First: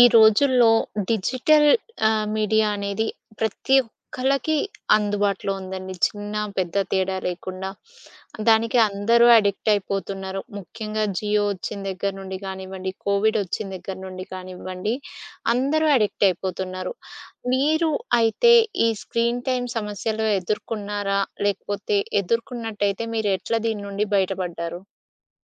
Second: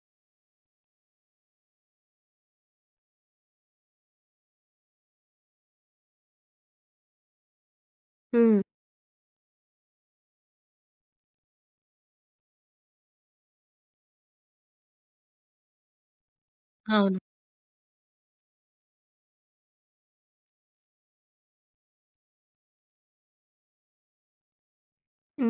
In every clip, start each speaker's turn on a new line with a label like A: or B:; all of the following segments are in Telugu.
A: ఈ రోజుల్లో డిజిటల్ మీడియా అనేది ప్రతి ఒక్కళ్ళకి అందుబాటులో ఉందండి. చిన్న, పెద్ద తేడా లేకుండా.
B: హ్మ్.
A: దానికి అందరూ అడిక్ట్ అయిపోతున్నారు. ముఖ్యంగా జియో వచ్చిన దగ్గర నుండి కానివ్వండి, కోవిడ్ వచ్చిన దగ్గర నుండి కానివ్వండి, అందరూ అడిక్ట్ అయిపోతున్నారు.
B: అవును.
A: మీరు అయితే ఈ స్క్రీన్ టైమ్ సమస్యలు ఎదుర్కొన్నారా? లేకపోతే ఎదుర్కొన్నట్టయితే మీరు ఎట్లా దీని నుండి బయటపడ్డారు?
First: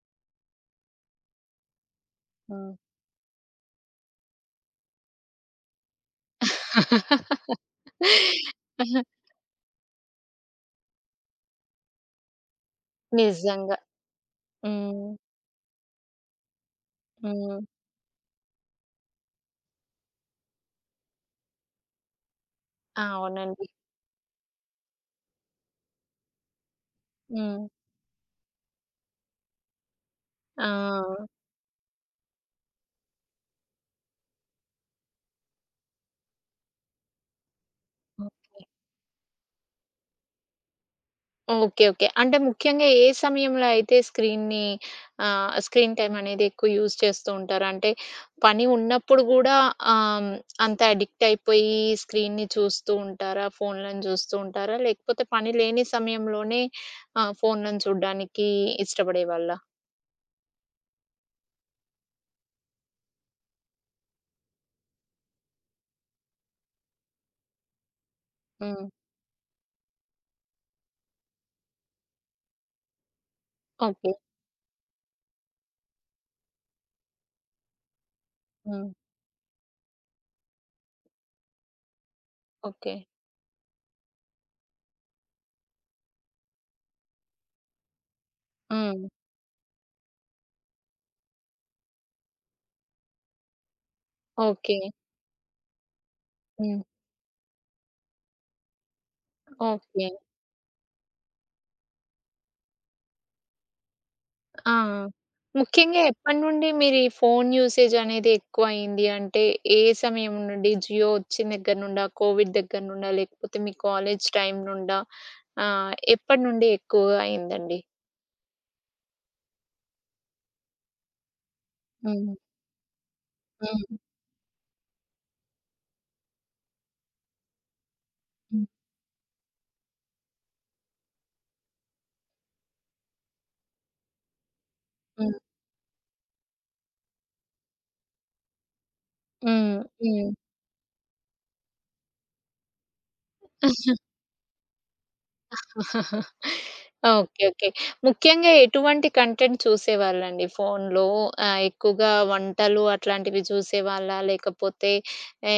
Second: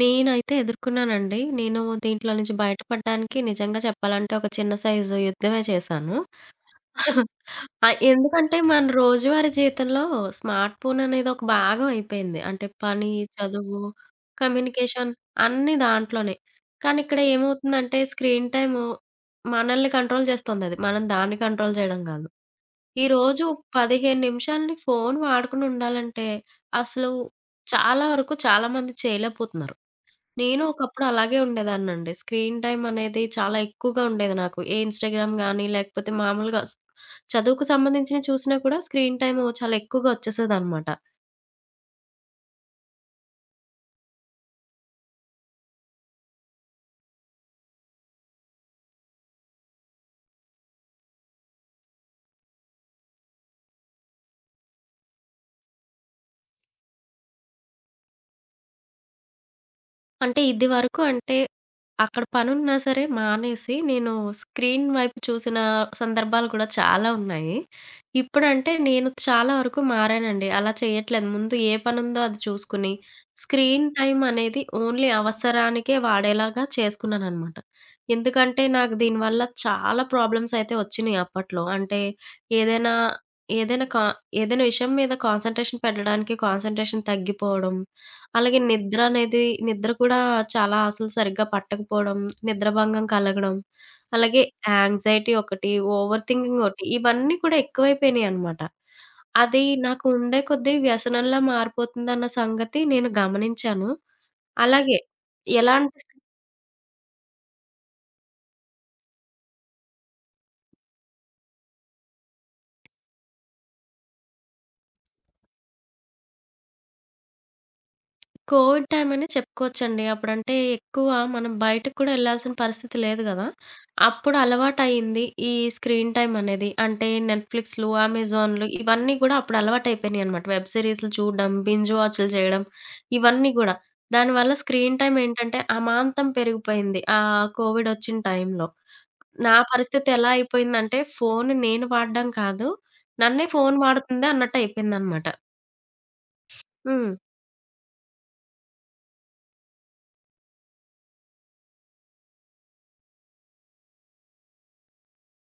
B: నేనైతే ఎదుర్కొన్నానండి. నేను దీంట్లో నుంచి
A: హ్మ్.
B: బయటపడడానికి నిజంగా చెప్పాలంటే ఒక చిన్న సైజు యుద్ధమే చేశాను. ఎందుకంటే మన రోజువారీ జీవితంలో స్మార్ట్ ఫోన్ అనేది ఒక భాగం అయిపోయింది. అంటే పని,
A: నిజంగా.
B: చదువు,
A: హ్మ్.
B: కమ్యూనికేషన్ అన్నీ దాంట్లోనే. కానీ ఇక్కడ
A: హ్మ్.
B: ఏమవుతుందంటే స్క్రీన్ టైము మనల్ని కంట్రోల్ చేస్తుందది. మనం దాన్ని కంట్రోల్ చేయడం కాదు.
A: ఆ!
B: ఈ రోజు
A: అవునండి.
B: 15 నిమిషాలని ఫోను వాడకుండా ఉండాలంటే, అసలు
A: హ్మ్.
B: చాలా వరకు చాలామంది చేయలేకపోతున్నారు. నేను ఒకప్పుడు
A: ఆ!
B: అలాగే ఉండేదాన్నండి. స్క్రీన్ టైమ్ అనేది చాలా ఎక్కువగా ఉండేది నాకు. ఏ ఇన్‌స్టాగ్రామ్ గానీ, లేకపోతే మామూలుగా చదువుకు సంబంధించినవి చూసినా
A: ఓకే.
B: కూడా స్క్రీన్ టైము చాలా ఎక్కువగా వచ్చేసేదనమాట.
A: ఓకే. ఓకే. అంటే ముఖ్యంగా ఏ సమయంలో అయితే స్క్రీన్‌ని స్క్రీన్ టైమ్ అనేది ఎక్కువ యూజ్ చేస్తూ ఉంటారు? అంటే పని ఉన్నప్పుడు గూడా ఆహ్, హ్మ్, అంత అడిక్ట్ అయిపోయి స్క్రీన్‌ని చూస్తూ ఉంటారా? ఫోన్‌లను చూస్తూ ఉంటారా? లేకపోతే పని లేని సమయంలోనే ఫోన్‌లను చూడ్డానికి ఇష్టపడేవాళ్ళా?
B: అంటే ఇదివరకు అంటే, అక్కడ పనున్నా సరే మానేసి నేను స్క్రీన్ వైపు చూసిన సందర్భాలు కూడా చాలా ఉన్నాయి. ఇప్పుడంటే
A: హ్మ్.
B: నేను చాలా వరకు మారానండి. అలా చేయట్లేదు. ముందు ఏ పనుందో అది చూసుకుని, స్క్రీన్
A: ఓకే.
B: టైమ్ అనేది ఓన్లీ అవసరానికే వాడేలాగా చేసుకున్నాననమాట. ఎందుకంటే
A: హ్మ్.
B: నాకు దీనివల్ల చాలా ప్రాబ్లమ్స్ అయితే వచ్చినియి అప్పట్లో. అంటే ఏదైనా
A: ఓకే.
B: ఏదైనా కా ఏదైనా విషయం మీద కాన్సంట్రేషన్ పెట్టడానికి కాన్సంట్రేషన్ తగ్గిపోవడం. అలాగే నిద్ర
A: హ్మ్.
B: అనేది నిద్ర కూడా చాలా అసలు సరిగ్గా పట్టకపోవడం, నిద్రభంగం కలగడం, అలాగే
A: ఓకే.
B: యాంగ్జైటీ ఒకటి, ఓవర్ థింకింగ్
A: హ్మ్.
B: ఒకటి ఇవన్నీ కూడా ఎక్కువైపోయినాయనమాట. అది నాకు
A: ఓకే.
B: ఉండే కొద్దీ వ్యసనంలా మారిపోతుందన్న సంగతి నేను గమనించాను.
A: ఆ!
B: అలాగే ఎలాంటి
A: ముఖ్యంగా
B: స్
A: ఎప్పటినుండి మీరు ఈ ఫోను యూసేజ్ అనేది ఎక్కువయింది? అంటే ఏ సమయం నుండి? జియో వచ్చిన దగ్గర నుండా? కోవిడ్ దగ్గర నుండా? లేకపోతే మీ కాలేజ్ టైం నుండా? ఎప్పటినుండి ఎక్కువగా అయిందండి?
B: కోవిడ్ టైమ్ అనే చెప్పుకోవచ్చండి. అప్పుడంటే ఎక్కువ మనం బయటకి కూడా
A: హ్మ్.
B: ఎళ్ళాల్సిన పరిస్థితి లేదు గదా!
A: హ్మ్.
B: అప్పుడు అలవాటయింది ఈ స్క్రీన్ టైమ్ అనేది. అంటే నెట్‌ఫ్లిక్స్‌లు,
A: హ్మ్.
B: అమెజాన్‌లు ఇవన్నీ గూడా అప్పుడు అలవాటయిపోయినాయనమాట. వెబ్ సీరీస్‌లు చూడడం, బింజ్ వాచ్‌లు చేయడం ఇవన్నీ గూడా. దానివల్ల స్క్రీన్ టైమ్
A: హ్మ్.
B: ఏంటంటే అమాంతం పెరిగిపోయింది. ఆ కోవిడొచ్చిన టైంలో. నా
A: హ్మ్.
B: పరిస్థితి
A: హ్మ్.
B: ఎలా అయిపోయిందంటే ఫోను నేను వాడడం కాదు. నన్నే ఫోను వాడుతుంది అన్నట్టయిపోయిందనమాట. హ్మ్.
A: ఓకే. ఓకే. ముఖ్యంగా ఎటువంటి కంటెంట్ చూసేవాళ్ళండి ఫోనులో? ఎక్కువగా వంటలు అట్లాంటివి చూసేవాళ్ళా? లేకపోతే ఏ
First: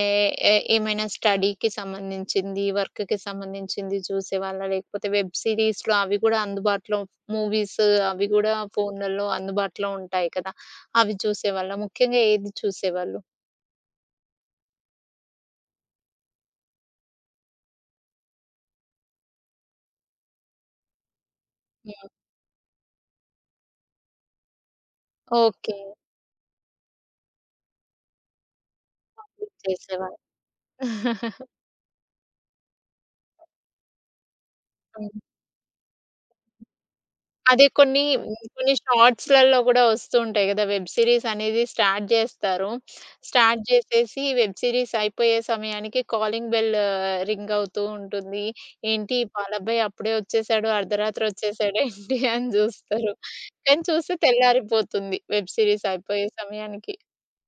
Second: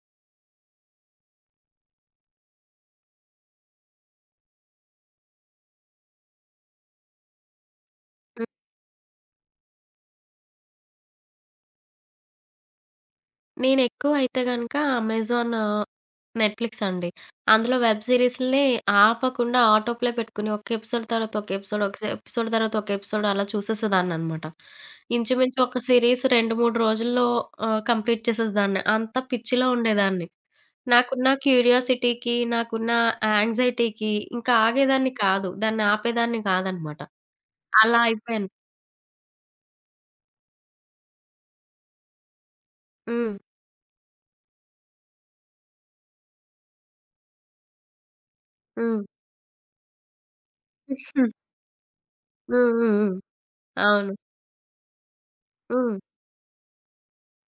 A: ఏ ఏమైనా స్టడీకి సంబంధించింది, వర్క్‌కి సంబంధించింది చూసేవాళ్ళా? లేకపోతే వెబ్ సిరీస్‌లో అవి కూడా అందుబాటులో మూవీస్ అవి కూడా ఫోన్లలో అందుబాటులో ఉంటాయి కదా! అవి చూసేవాళ్ళా? ముఖ్యంగా ఏది చూసేవాళ్ళు?
B: నేనెక్కువ అయితే గనక అమెజాన్, నెట్‌ఫ్లిక్స్ అండి. అందులో వెబ్ సీరీస్‌లనే ఆపకుండా ఆటో ప్లే పెట్టుకొని ఒక ఎపిసోడ్ తర్వాత ఒక ఎపిసోడ్, ఒక
A: హ్మ్.
B: ఎపిసోడ్ తర్వాత ఒక ఎపిసోడ్ అలా చూసేసేదాన్ననమాట. ఇంచుమించు
A: ఓకే.
B: ఒక సీరీస్ 2, 3 రోజుల్లో కంప్లీట్ చేసేసేదాన్ని. అంత
A: కంప్లీట్
B: పిచ్చిలో
A: చేసేవాళ్ళు.
B: ఉండేదాన్ని. నాకున్న క్యూరియాసిటీకి, నాకున్న యాంగ్జైటీకి ఇంకా ఆగేదాన్ని కాదు. దాన్ని ఆపేదాన్ని కాదనమాట.
A: అదే
B: అలా
A: కొన్ని
B: అయిపోయాను.
A: కొన్ని షార్ట్స్‌లలో గూడా వస్తూ ఉంటాయి గదా! వెబ్ సీరీస్ అనేది స్టార్ట్ జేస్తారు.
B: హ్మ్.
A: స్టార్ట్ జేసేసి వెబ్ సీరీస్ అయిపోయే సమయానికి కాలింగ్ బెల్ రింగ్ అవుతూ ఉంటుంది.
B: హ్మ్.
A: ఏంటి ఈ పాలబ్బాయి అప్పుడే వచ్చేసాడు, అర్ధరాత్రి
B: హ్మ్.
A: వచ్చేసాడు ఏంటి అని
B: హ్మ్. హ్మ్. హ్మ్.
A: జూస్తారు. కానీ
B: అవును.
A: చూస్తే తెల్లారిపోతుంది వెబ్ సీరీస్
B: హ్మ్.
A: అయిపోయే సమయానికి.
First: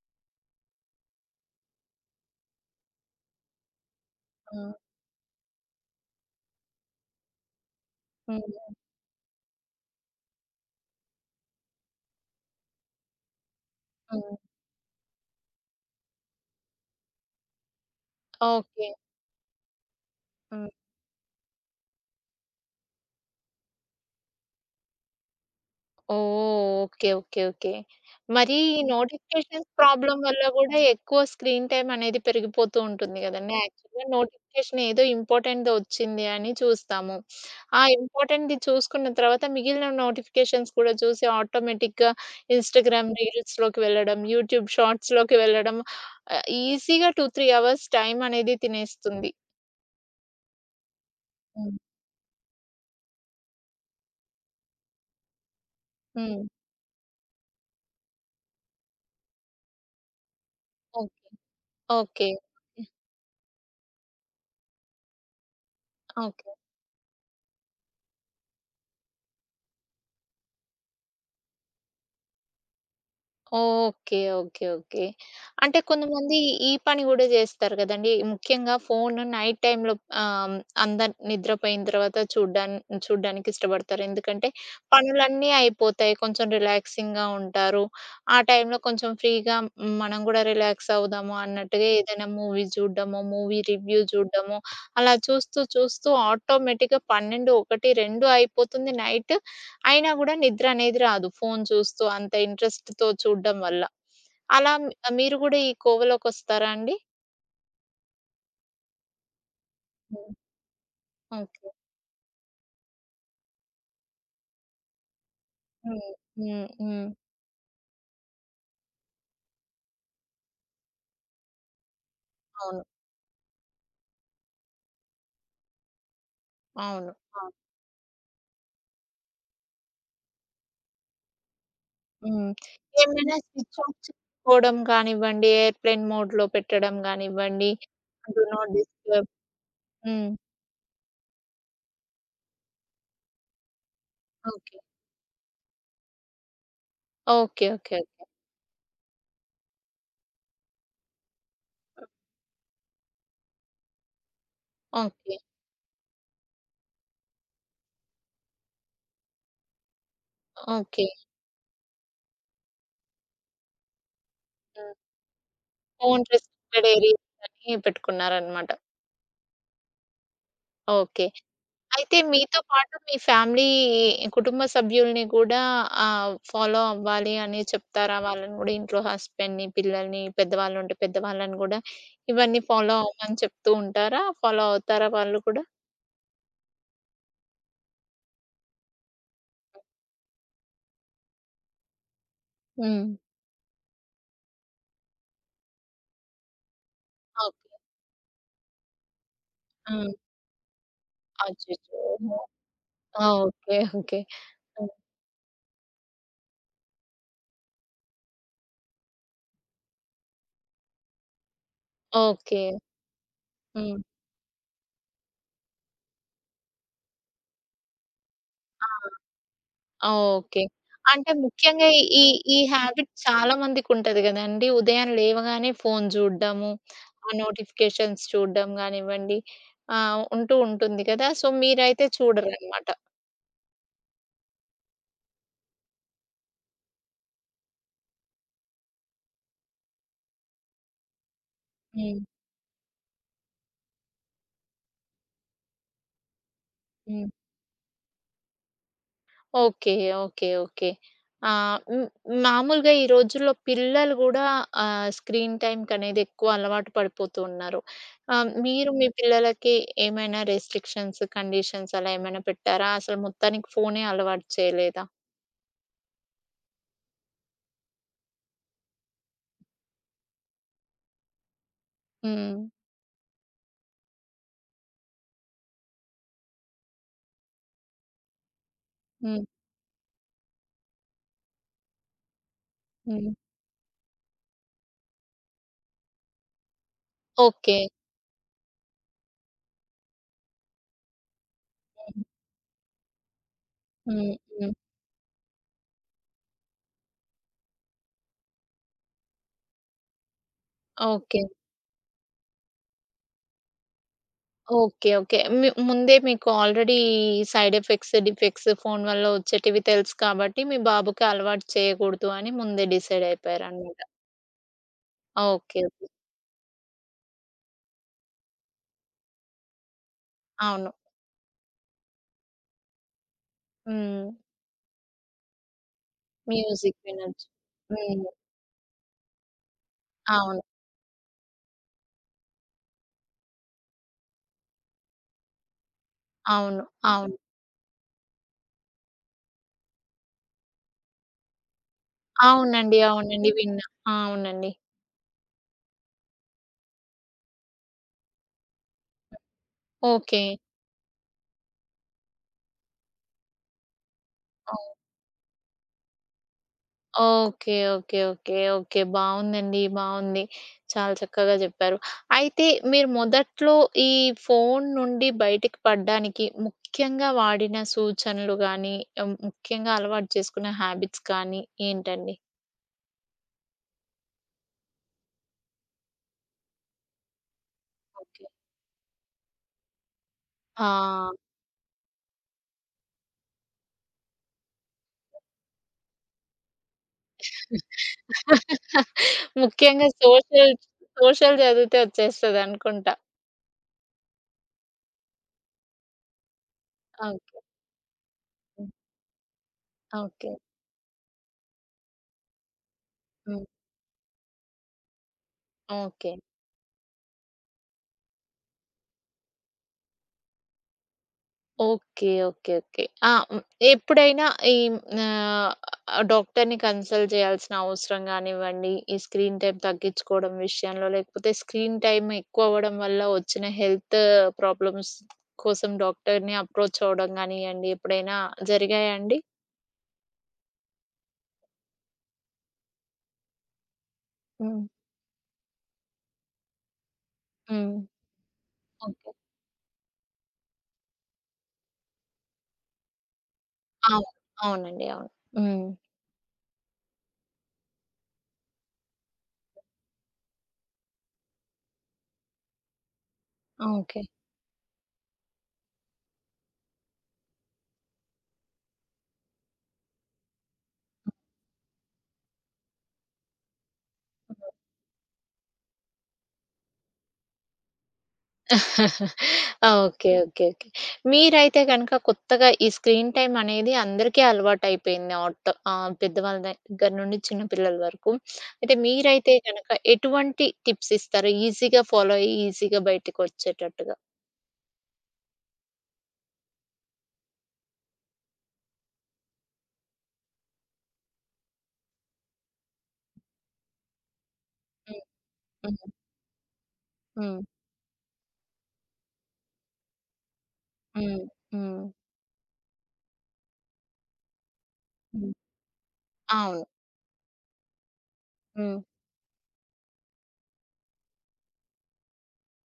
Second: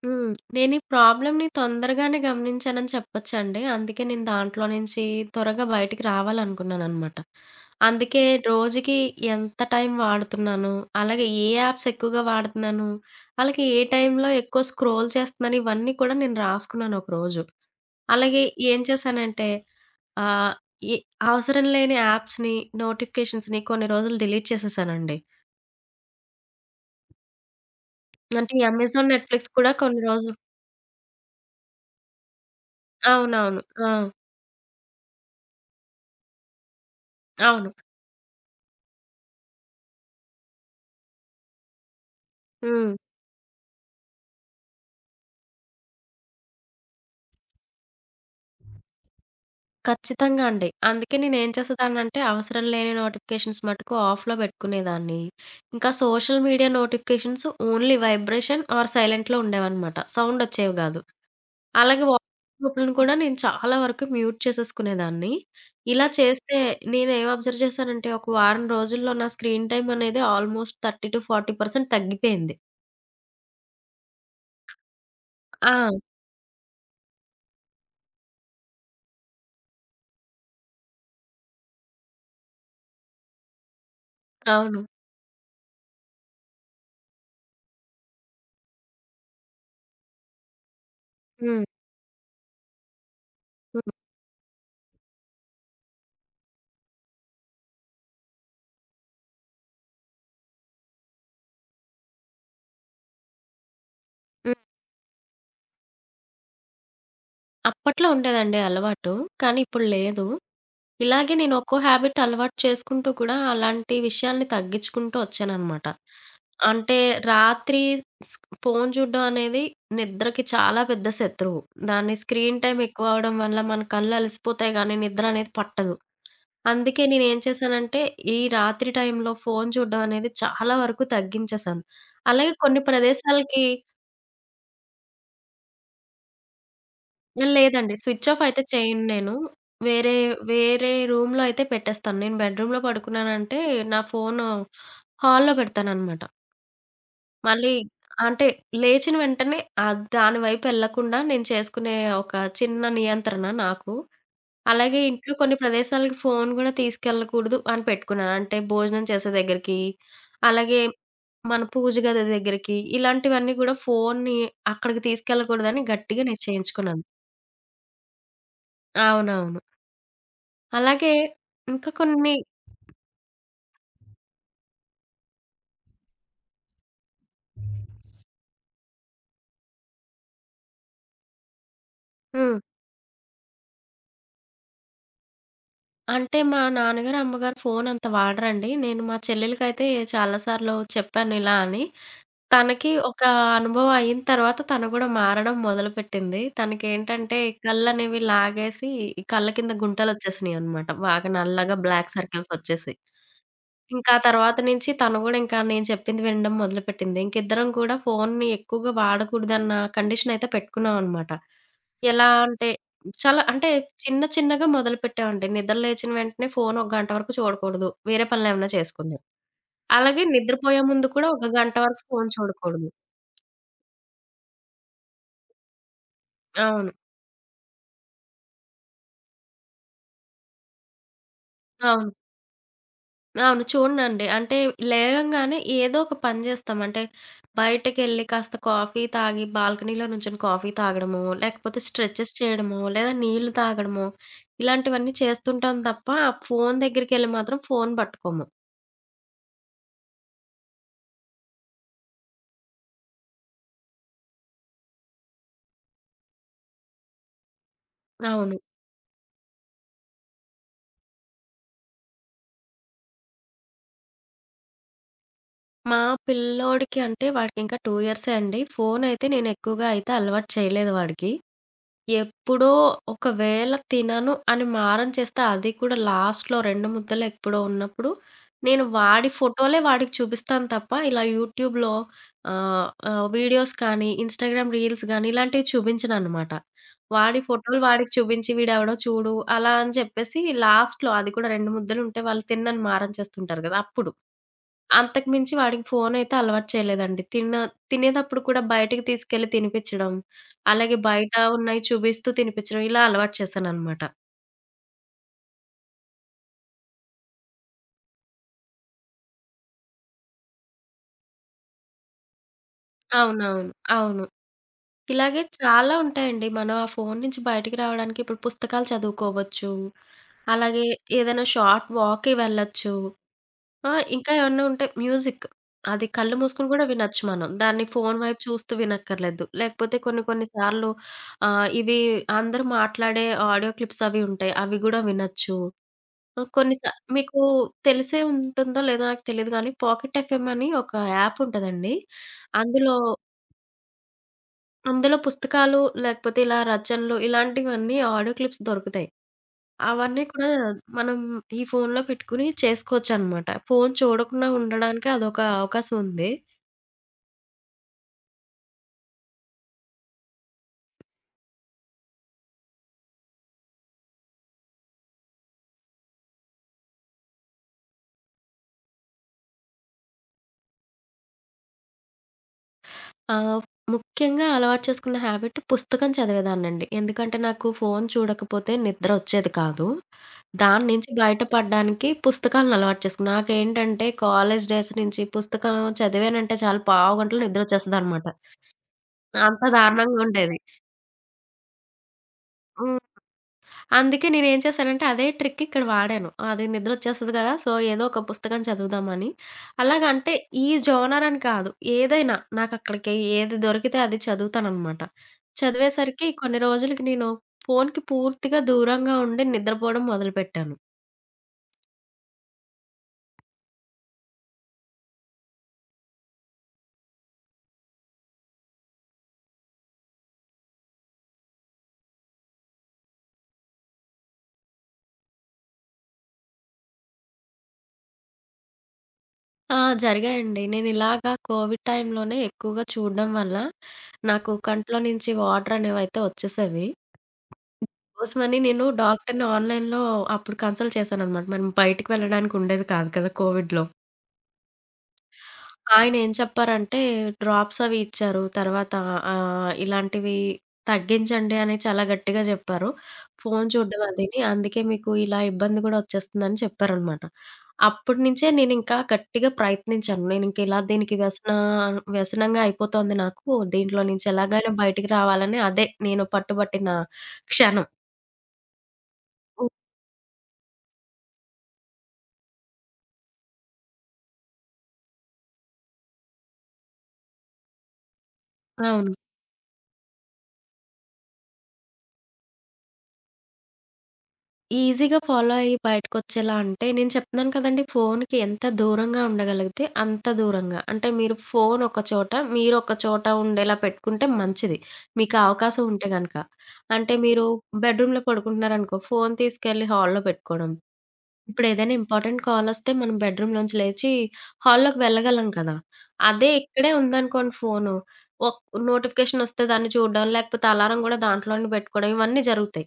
B: హ్మ్. నేను ఈ ప్రాబ్లమ్‌ని తొందరగానే గమనించానని చెప్పొచ్చండి. అందుకే నేను దాంట్లో
A: హ్మ్.
B: నుంచి త్వరగా బయటికి రావాలనుకున్నాననమాట. అందుకే
A: హ్మ్.
B: రోజుకి ఎంత టైం వాడుతున్నాను, అలాగే ఏ యాప్స్ ఎక్కువగా వాడుతున్నాను, అలాగే ఏ టైంలో
A: హ్మ్.
B: ఎక్కువ స్క్రోల్ చేస్తున్నాను ఇవన్నీ కూడా నేను రాసుకున్నాను ఒక రోజు. అలాగే ఏం
A: ఓకే.
B: చేశానంటే ఆహ్,
A: హ్మ్.
B: ఎ అవసరం లేని యాప్స్‌ని, నోటిఫికేషన్స్‌ని కొన్ని రోజులు డిలీట్ చేసేసానండి.
A: ఓహ్! ఓకే. ఓకే. ఓకే.
B: అంటే
A: మరి
B: ఈ
A: ఈ
B: అమెజాన్, నెట్‌ఫ్లిక్స్
A: నోటిఫికేషన్స్
B: కూడా కొన్ని
A: ప్రాబ్లమ్
B: రోజులు
A: వల్ల గూడా ఎక్కువ స్క్రీన్ టైమ్ అనేది పెరిగిపోతూ ఉంటుంది గదండీ!
B: అవునవును. ఆ!
A: యాక్చువల్‌గా నోటిఫికేషన్ ఏదో ఇంపార్టెంట్‌ది వచ్చింది అని చూస్తాము.
B: అవును.
A: ఆ ఇంపార్టెంట్‌ది చూసుకున్న తర్వాత మిగిలిన నోటిఫికేషన్స్ కూడా చూసి ఆటోమేటిక్‌గా
B: హ్మ్.
A: ఇన్‌స్టాగ్రామ్ రీల్స్‌లోకి వెళ్ళడం, యూట్యూబ్ షార్ట్స్‌లోకి వెళ్ళడం ఈజీగా 2, 3 అవర్స్ టైమ్ అనేది తినేస్తుంది.
B: ఖచ్చితంగా అండి. అందుకే నేనేం
A: హ్మ్.
B: చేసేదాన్నంటే, అవసరం లేని నోటిఫికేషన్స్ మటుకు ఆఫ్‌లో బెట్టుకునేదాన్ని. ఇంకా social
A: hmm.
B: Media notifications only vibration or సైలెంట్‌లో ఉండేవనమాట. సౌండొచ్చేవి గాదు.
A: ఓకే.
B: అలాగే
A: ఓకే.
B: వాట్సాప్ గ్రూపులను కూడా నేను చాలా వరకు మ్యూట్ చేసేసుకునేదాన్ని. ఇలా
A: ఓకే.
B: చేస్తే నేనేం అబ్జర్వ్ చేశానంటే, ఒక వారం రోజుల్లో నా స్క్రీన్ టైమ్ అనేది ఆల్మోస్ట్ 30-40% తగ్గిపోయింది.
A: ఓకే. ఓకే. ఓకే. అంటే
B: ఆ!
A: కొంతమంది ఈ పని గూడా జేస్తారు గదండీ! ముఖ్యంగా ఫోన్ నైట్ టైమ్‌లో ఆహ్, అందరు నిద్రపోయిన తర్వాత చూడ్డానికి ఇష్టపడతారు. ఎందుకంటే
B: అవును.
A: పనులన్నీ అయిపోతాయి. కొంచెం రిలాక్సింగ్‌గా ఉంటారు. ఆ టైమ్‌లో కొంచెం ఫ్రీగా మనం గూడా రిలాక్స్ అవుదాము
B: హ్మ్.
A: అన్నట్టుగా ఏదైనా మూవీ జూడ్డమో, మూవీ
B: హ్మ్.
A: రివ్యూ జూడ్డమో అలా చూస్తూ చూస్తూ ఆటోమేటిక్‌గా 12, 1, 2 అయిపోతుంది నైట్. అయినా గూడా నిద్రనేది రాదు. ఫోను చూస్తూ అంత ఇంట్రెస్ట్‌తో చూడడం వల్ల.
B: హ్మ్.
A: అలా మ్ మీరు గూడా ఈ కోవలోకొస్తారా అండి?
B: అప్పట్లో ఉండేదండి అలవాటు. కానీ ఇప్పుడు లేదు.
A: హ్మ్.
B: ఇలాగే నేను
A: ఓకే.
B: ఒక్కో హ్యాబిట్ అలవాటు చేసుకుంటూ కూడా అలాంటి విషయాల్ని తగ్గించుకుంటూ వచ్చాననమాట.
A: హ్మ్. హ్మ్.
B: అంటే
A: హ్మ్.
B: రాత్రి స్ ఫోను చూడ్డం అనేది నిద్రకి చాలా పెద్ద శత్రువు. దాన్ని స్క్రీన్ టైమ్
A: అవును.
B: ఎక్కువ అవ్వడం వల్ల మన కళ్ళు అలసిపోతాయి గానీ నిద్ర అనేది పట్టదు. అందుకే
A: అవును.
B: నేనేం
A: అవును.
B: చేశానంటే ఈ రాత్రి టైంలో ఫోను చూడ్డం అనేది చాలా వరకు తగ్గించేశాను.
A: హ్మ్.
B: అలాగే కొన్ని
A: ఏమైనా
B: ప్రదేశాలకి
A: స్విచ్ ఆఫ్ చేసుకోవడం గానివ్వండి, ఎయిర్‌ప్లేన్ మోడ్‌లో పెట్టడం గానివ్వండి,
B: లేదండి. స్విచ్ ఆఫ్
A: డు
B: అయితే
A: నాట్
B: చేయను
A: డిస్టర్బ్.
B: నేను. వేరే,
A: హ్మ్.
B: వేరే రూమ్‌లో అయితే పెట్టేస్తాను. నేను బెడ్‌రూమ్‌లో పడుకున్నానంటే నా ఫోను
A: ఓకే.
B: హాల్‌లో పెడతాననమాట.
A: ఓకే.
B: మళ్ళీ
A: ఓకే. ఓకే.
B: అంటే లేచిన వెంటనే దాని వైపు ఎళ్ళకుండా నేను చేసుకునే ఒక చిన్న నియంత్రణ నాకు. అలాగే ఇంట్లో
A: ఓకే.
B: కొన్ని ప్రదేశాలకి ఫోను గూడా తీసుకెళ్ళకూడదు అని పెట్టుకున్నాను. అంటే భోజనం చేసే దగ్గరికి, అలాగే
A: ఓకే.
B: మన పూజ గది దగ్గరికి, ఇలాంటివన్నీ గూడా ఫోన్ని
A: హ్మ్.
B: అక్కడికి తీసుకెళ్ళకూడదని గట్టిగా
A: ఫోను రెస్ట్రిక్టెడ్
B: నిశ్చయించుకున్నాను.
A: ఏరియాస్ అని పెట్టుకున్నారనమాట.
B: అవునవును. అలాగే
A: ఓకే.
B: ఇంకా
A: అయితే
B: కొన్ని
A: మీతో పాటు మీ ఫ్యామిలీ, కుటుంబ సభ్యుల్ని గూడా ఫాలో అవ్వాలి అని చెప్తారా? వాళ్ళని గూడా ఇంట్లో హస్బెండ్‌ని, పిల్లల్ని, పెద్దవాళ్ళుంటే పెద్దవాళ్ళని గూడా
B: హ్మ్.
A: ఇవన్నీ ఫాలో అవ్వమని చెప్తూ ఉంటారా? ఫాలో అవుతారా వాళ్ళు కూడా?
B: అంటే మా నాన్నగారు, అమ్మగారు ఫోను అంత వాడరండి. నేను మా చెల్లెలికైతే చాలా సార్లు చెప్పాను ఇలా అని. తనకి
A: హ్మ్.
B: ఒక అనుభవం అయిన తర్వాత తను కూడా మారడం మొదలుపెట్టింది. తనకేంటంటే
A: ఓకే.
B: కళ్ళనేవి లాగేసి, ఈ కళ్ళ కింద
A: హ్మ్.
B: గుంటలొచ్చేసినియనమాట. బాగా నల్లగా
A: అచ్చచ్చో!
B: బ్లాక్
A: ఓహో!
B: సర్కిల్సొచ్చేసి.
A: ఆ! ఓకే.
B: ఇంకా ఆ
A: ఓకే.
B: తర్వాత నుంచి
A: హ్మ్.
B: తను గూడా ఇంకా నేను చెప్పింది వినడం మొదలుపెట్టింది. ఇంకిద్దరం కూడా ఫోన్ని ఎక్కువగా వాడకూడదన్న కండిషన్ అయితే పెట్టుకున్నామనమాట. ఎలా
A: ఓకే.
B: అంటే చాలా అంటే
A: హ్మ్.
B: చిన్న చిన్నగా మొదలుపెట్టామండి. నిద్ర లేచిన వెంటనే ఫోను ఒక గంట వరకు చూడకూడదు. వేరే పనులేమన్నా
A: ఆ!
B: చేసుకుందాం.
A: ఆ!
B: అలాగే
A: ఓకే.
B: నిద్రపోయే ముందు కూడా
A: అంటే
B: ఒక గంట
A: ముఖ్యంగా
B: వరకు
A: ఈ
B: ఫోను
A: ఈ
B: చూడకూడదు.
A: హాబిట్ చాలా మందికుంటది గదండీ. ఉదయం లేవగానే ఫోను జూడడము,
B: అవును.
A: ఆ నోటిఫికేషన్స్ చూడడం గానివ్వండి, ఉంటూ ఉంటుంది కదా! సో, మీరైతే
B: అవును.
A: చూడరనమాట.
B: అవును. చూడనండి. అంటే లేవంగానే ఏదో ఒక పని జేస్తాం. అంటే బయటకెళ్ళి కాస్త కాఫీ తాగి బాల్కనీలో నుంచొని కాఫీ తాగడమో, లేకపోతే
A: హ్మ్.
B: స్ట్రెచెస్ చేయడమో, లేదా నీళ్లు తాగడమో ఇలాంటివన్నీ చేస్తుంటాం తప్ప ఆ ఫోను దగ్గరికెళ్ళి
A: హ్మ్.
B: మాత్రం ఫోను పట్టుకోము.
A: ఓకే. ఓకే. ఓకే. ఆహ్, హ్మ్. మామూలుగా ఈ రోజుల్లో పిల్లలు గూడా స్క్రీన్ టైమ్‌కనేది ఎక్కువ అలవాటు పడిపోతూ ఉన్నారు.
B: అవును.
A: మీరు మీ పిల్లలకి ఏమైనా రెస్ట్రిక్షన్స్, కండిషన్స్ అలా ఏమైనా పెట్టారా? అసలు మొత్తానికి ఫోనే అలవాటు చేయలేదా?
B: మా పిల్లోడికి అంటే వాడికింకా 2 ఇయర్సే అండి. ఫోనయితే నేనెక్కువగా అయితే అలవాటు చేయలేదు వాడికి.
A: హ్మ్.
B: ఎప్పుడో ఒకవేళ తినను అని మారం చేస్తే, అది కూడా లాస్ట్‌లో 2 ముద్దలు ఎప్పుడో ఉన్నప్పుడు, నేను వాడి
A: హ్మ్.
B: ఫోటోలే వాడికి చూపిస్తాను తప్ప, ఇలా యూట్యూబ్‌లో ఆహ్, ఆహ్,
A: హ్మ్.
B: వీడియోస్ కానీ, ఇన్‌స్టాగ్రామ్ రీల్స్ గానీ, ఇలాంటివి చూపించననమాట. వాడి
A: ఓకే.
B: ఫోటోలు వాడికి చూపించి, "వీడెవడో చూడు" అలా అని చెప్పేసి లాస్ట్‌లో అది కూడా 2 ముద్దలుంటే
A: హ్మ్.
B: వాళ్ళు తినని మారం చేస్తుంటారు గదా! అప్పుడు.
A: హ్మ్. హ్మ్.
B: అంతకు మించి వాడికి ఫోనయితే అలవాటు చేయలేదండి. తినేతప్పుడు కూడా బయటికి తీసుకెళ్ళి తినిపిచ్చడం. అలాగే బయట
A: ఓకే.
B: ఉన్నాయి చూపిస్తూ తినిపించడం ఇలా అలవాటు చేశాననమాట.
A: ఓకే. ఓకే. ముందే మీకు already side effects, defects phone వల్ల వచ్చేటివి తెలుసు కాబట్టి మీ బాబుకి అలవాటు చేయకూడదు అని ముందే డిసైడ్
B: అవునవును.
A: అయిపోయారనమాట.
B: అవును. ఇలాగే
A: ఓకే.
B: చాలా
A: ఓకే.
B: ఉంటాయండి. మనం ఆ ఫోను నుంచి బయటికి రావడానికి ఇప్పుడు పుస్తకాలు చదువుకోవచ్చు. అలాగే
A: అవును.
B: ఏదైనా షార్ట్ వాక్‌కి వెళ్ళొచ్చు. ఆ!
A: హ్మ్.
B: ఇంకా ఏమన్నా ఉంటే మ్యూజిక్. అది కళ్ళు మూసుకొని కూడా
A: మ్యూజిక్
B: వినొచ్చు
A: వినొచ్చు.
B: మనం. దాన్ని ఫోను
A: హ్మ్.
B: వైపు చూస్తూ వినక్కర్లేదు. లేకపోతే కొన్ని కొన్ని
A: అవును.
B: సార్లు ఇవి అందరూ మాట్లాడే ఆడియో క్లిప్స్ అవి ఉంటాయి. అవి గూడా వినొచ్చు. ఆ! కొన్ని
A: అవును.
B: సా
A: అవును.
B: మీకు తెలిసే ఉంటుందో లేదో నాకు తెలీదు గానీ, పాకెట్ ఎఫ్ఎం అని ఒక యాప్ ఉంటదండి. అందులో,
A: అవునండి. అవునండి. విన్నా. అవునండి.
B: అందులో పుస్తకాలు లేకపోతే ఇలా రచనలు ఇలాంటివన్నీ ఆడియో క్లిప్స్ దొరుకుతాయి. అవన్నీ
A: ఓకే.
B: కూడా మనం ఈ ఫోన్‌లో పెట్టుకొని చేసుకోవచ్చనమాట. ఫోన్ చూడకుండా
A: ఓహ్!
B: ఉండడానికి అదొక అవకాశం ఉంది.
A: ఓకే. ఓకే. ఓకే. ఓకే. బావుందండి. బావుంది. చాలా చక్కగా జెప్పారు. అయితే మీరు మొదట్లో ఈ ఫోను నుండి బయటికి పడ్డానికి ముఖ్యంగా వాడిన సూచనలు గానీ, ముఖ్యంగా అలవాటు చేసుకున్న హ్యాబిట్స్ కానీ ఏంటండి?
B: ఆహ్, ముఖ్యంగా అలవాటు చేసుకున్న హ్యాబిట్ పుస్తకం చదివేదాన్నండి. ఎందుకంటే నాకు ఫోన్
A: ఓకే.
B: చూడకపోతే నిద్ర ఒచ్చేది కాదు. దాని నుంచి
A: ఆ!
B: బయటపడడానికి పుస్తకాలను అలవాటు చేసుకున్నా. నాకేంటంటే కాలేజ్ డేస్ నుంచి పుస్తకం చదివానంటే చాలు పావు గంటలో నిద్రొచ్చేస్తదనమాట. అంత
A: ముఖ్యంగా
B: దారుణంగా ఉండేది.
A: సోషల్ చదివితే
B: హ్మ్.
A: వచ్చేస్తదనుకుంటా.
B: అందుకే నేనేం చేశానంటే అదే ట్రిక్ ఇక్కడ వాడాను. అది నిద్రొచ్చేస్తది కదా!
A: ఓకే.
B: సో, ఏదో ఒక పుస్తకం చదువుదామని. అలాగంటే
A: ఓకే.
B: ఈ జోనర్ అని కాదు. ఏదైనా నాకక్కడికి ఏది
A: హ్మ్.
B: దొరికితే అది చదువుతాననమాట. చదివేసరికి
A: ఓకే.
B: కొన్ని రోజులకి నేను ఫోన్‌కి పూర్తిగా దూరంగా ఉండి నిద్రపోవడం మొదలుపెట్టాను.
A: ఓకే. ఓకే. ఓకే. ఆ! హ్మ్. ఎప్పుడైనా ఈ ఆహ్, డాక్టర్‌ని కన్సల్ట్ చేయాల్సిన అవసరం గానివ్వండి, ఈ స్క్రీన్ టైమ్ తగ్గించుకోవడం విషయంలో, లేకపోతే స్క్రీన్ టైమ్ ఎక్కువ అవ్వడం వల్ల వచ్చిన హెల్త్ ప్రాబ్లమ్స్ కోసం డాక్టర్‌ని అప్రోచ్ అవ్వడం గానియ్యండి, ఎప్పుడైనా జరిగాయా అండి?
B: ఆ! జరిగాయండి. నేనిలాగా కోవిడ్ టైంలోనే ఎక్కువగా చూడడం వల్ల, నాకు
A: హ్మ్.
B: కంట్లో నుంచి వాటర్ అనేవైతే వచ్చేసేవి.
A: హ్మ్.
B: కోసమని నేను
A: ఓకే.
B: డాక్టర్‌ని ఆన్‌లైన్‌లో అప్పుడు కన్సల్ట్ చేశాననమాట. మనం బయటికి వెళ్ళడానికి ఉండేది కాదు కదా! కోవిడ్‌లో.
A: అవును. అవునండి. అవును. హ్మ్.
B: ఆయనేం చెప్పారంటే, డ్రాప్స్ అవి ఇచ్చారు. తర్వాత ఇలాంటివి తగ్గించండి అని చాలా గట్టిగా జెప్పారు. ఫోను చూడడం
A: ఓకే.
B: అదిని, అందుకే మీకు ఇలా ఇబ్బంది గూడా ఒచ్చేస్తుందని చెప్పారనమాట. అప్పటి నుంచే నేనింకా గట్టిగా ప్రయత్నించాను. నేనింక ఇలా దీనికి వ్యసనంగా అయిపోతోంది నాకు. దీంట్లో నుంచి ఎలాగైనా బయటికి రావాలని అదే నేను పట్టుబట్టిన క్షణం. ఓహ్!
A: ఆ! ఓకే. ఓకే. ఓకే. మీరైతే గనక కొత్తగా ఈ స్క్రీన్ టైమ్ అనేది అందరికీ అలవాటయిపోయింది. పెద్దవాళ్ళ దగ్గర నుండి చిన్న పిల్లల వరకు. అయితే
B: అవును.
A: మీరైతే గనక ఎటువంటి టిప్స్ ఇస్తారు? ఈజీగా ఫాలో అయ్యి ఈజీగా బయటికొచ్చేటట్టుగా.
B: ఈజీగా ఫాలో అయ్యి బయటకొచ్చేలా అంటే, నేను చెప్తున్నాను కదండీ! ఫోన్‌కి ఎంత దూరంగా ఉండగలిగితే అంత దూరంగా. అంటే మీరు ఫోన్ ఒక చోట, మీరు ఒక చోట ఉండేలా పెట్టుకుంటే మంచిది.
A: హ్మ్.
B: మీకు ఆ అవకాశం ఉంటే
A: హ్మ్.
B: గనక. అంటే మీరు
A: హ్మ్.
B: బెడ్‌రూమ్‌లో పడుకుంటున్నారనుకో, ఫోన్ తీసుకెళ్ళి హాల్‌లో పెట్టుకోవడం.
A: హ్మ్.
B: ఇప్పుడేదైనా
A: హ్మ్.
B: ఇంపార్టెంట్ కాలొస్తే మనం బెడ్‌రూమ్‌లోంచి లేచి హాల్లోకి వెళ్ళగలం
A: హ్మ్.
B: కదా! అదే
A: అవును.
B: ఇక్కడే ఉందనుకోండి ఫోను. ఒక్
A: హ్మ్.
B: నోటిఫికేషనొస్తే దాన్ని చూడడం, లేకపోతే అలారం గూడా దాంట్లోనే పెట్టుకోవడం ఇవన్నీ జరుగుతాయి.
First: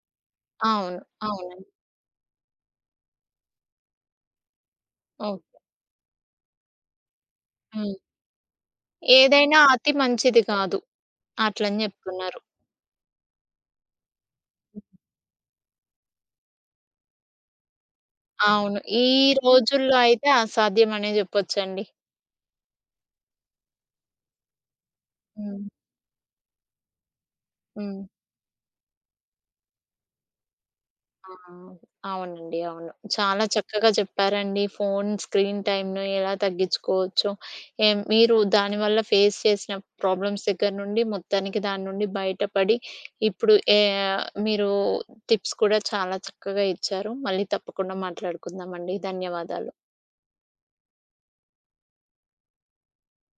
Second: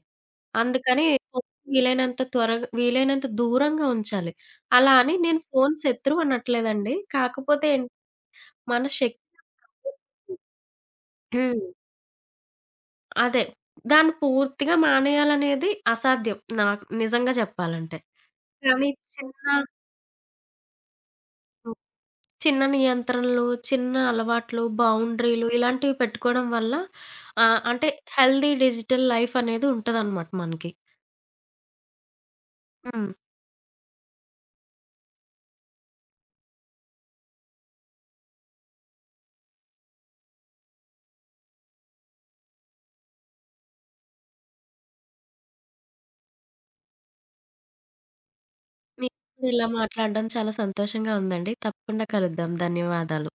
A: అవును.
B: అందుకని ఫోను
A: అవునండి.
B: వీలైనంత త్వరగా వీలైనంత దూరంగా ఉంచాలి. అలా అని నేను
A: ఓకే.
B: ఫోను శత్రువు అనట్లేదండి. కాకపోతే ఏం
A: హ్మ్.
B: మన శక్తి
A: ఏదైనా అతి మంచిది కాదు.
B: హ్మ్.
A: అట్లని జెప్తున్నారు.
B: అదే. దాన్ని పూర్తిగా మానేయాలనేది అసాధ్యం నాకు నిజంగా చెప్పాలంటే.
A: అవును.
B: కానీ
A: ఈ
B: చిన్న
A: రోజుల్లో అయితే అసాధ్యం అనే జెప్పొచ్చండి.
B: చిన్న నియంత్రణలు, చిన్న అలవాట్లు, బౌండరీలు
A: హ్మ్.
B: ఇలాంటివి పెట్టుకోవడం వల్ల ఆహ్, అంటే
A: హ్మ్.
B: హెల్తీ డిజిటల్ లైఫ్ అనేది ఉంటదనమాట మనకి.
A: ఆ! అవునండి. అవును.
B: హ్మ్.
A: చాలా చక్కగా చెప్పారండి. ఫోను స్క్రీన్ టైమ్‌ను ఎలా తగ్గించుకోవచ్చో, ఏం మీరు దానివల్ల ఫేస్ చేసిన ప్రాబ్లమ్స్ దగ్గర నుండి మొత్తానికి దాని నుండి బయటపడి ఇప్పుడు ఏ మీరు టిప్స్ కూడా చాలా చక్కగా ఇచ్చారు. మళ్ళీ తప్పకుండా మాట్లాడుకుందామండి.
B: మీతో ఇలా
A: ధన్యవాదాలు.
B: మాట్లాడడం చాలా సంతోషంగా ఉందండి. తప్పకుండా కలుద్దాం. ధన్యవాదాలు.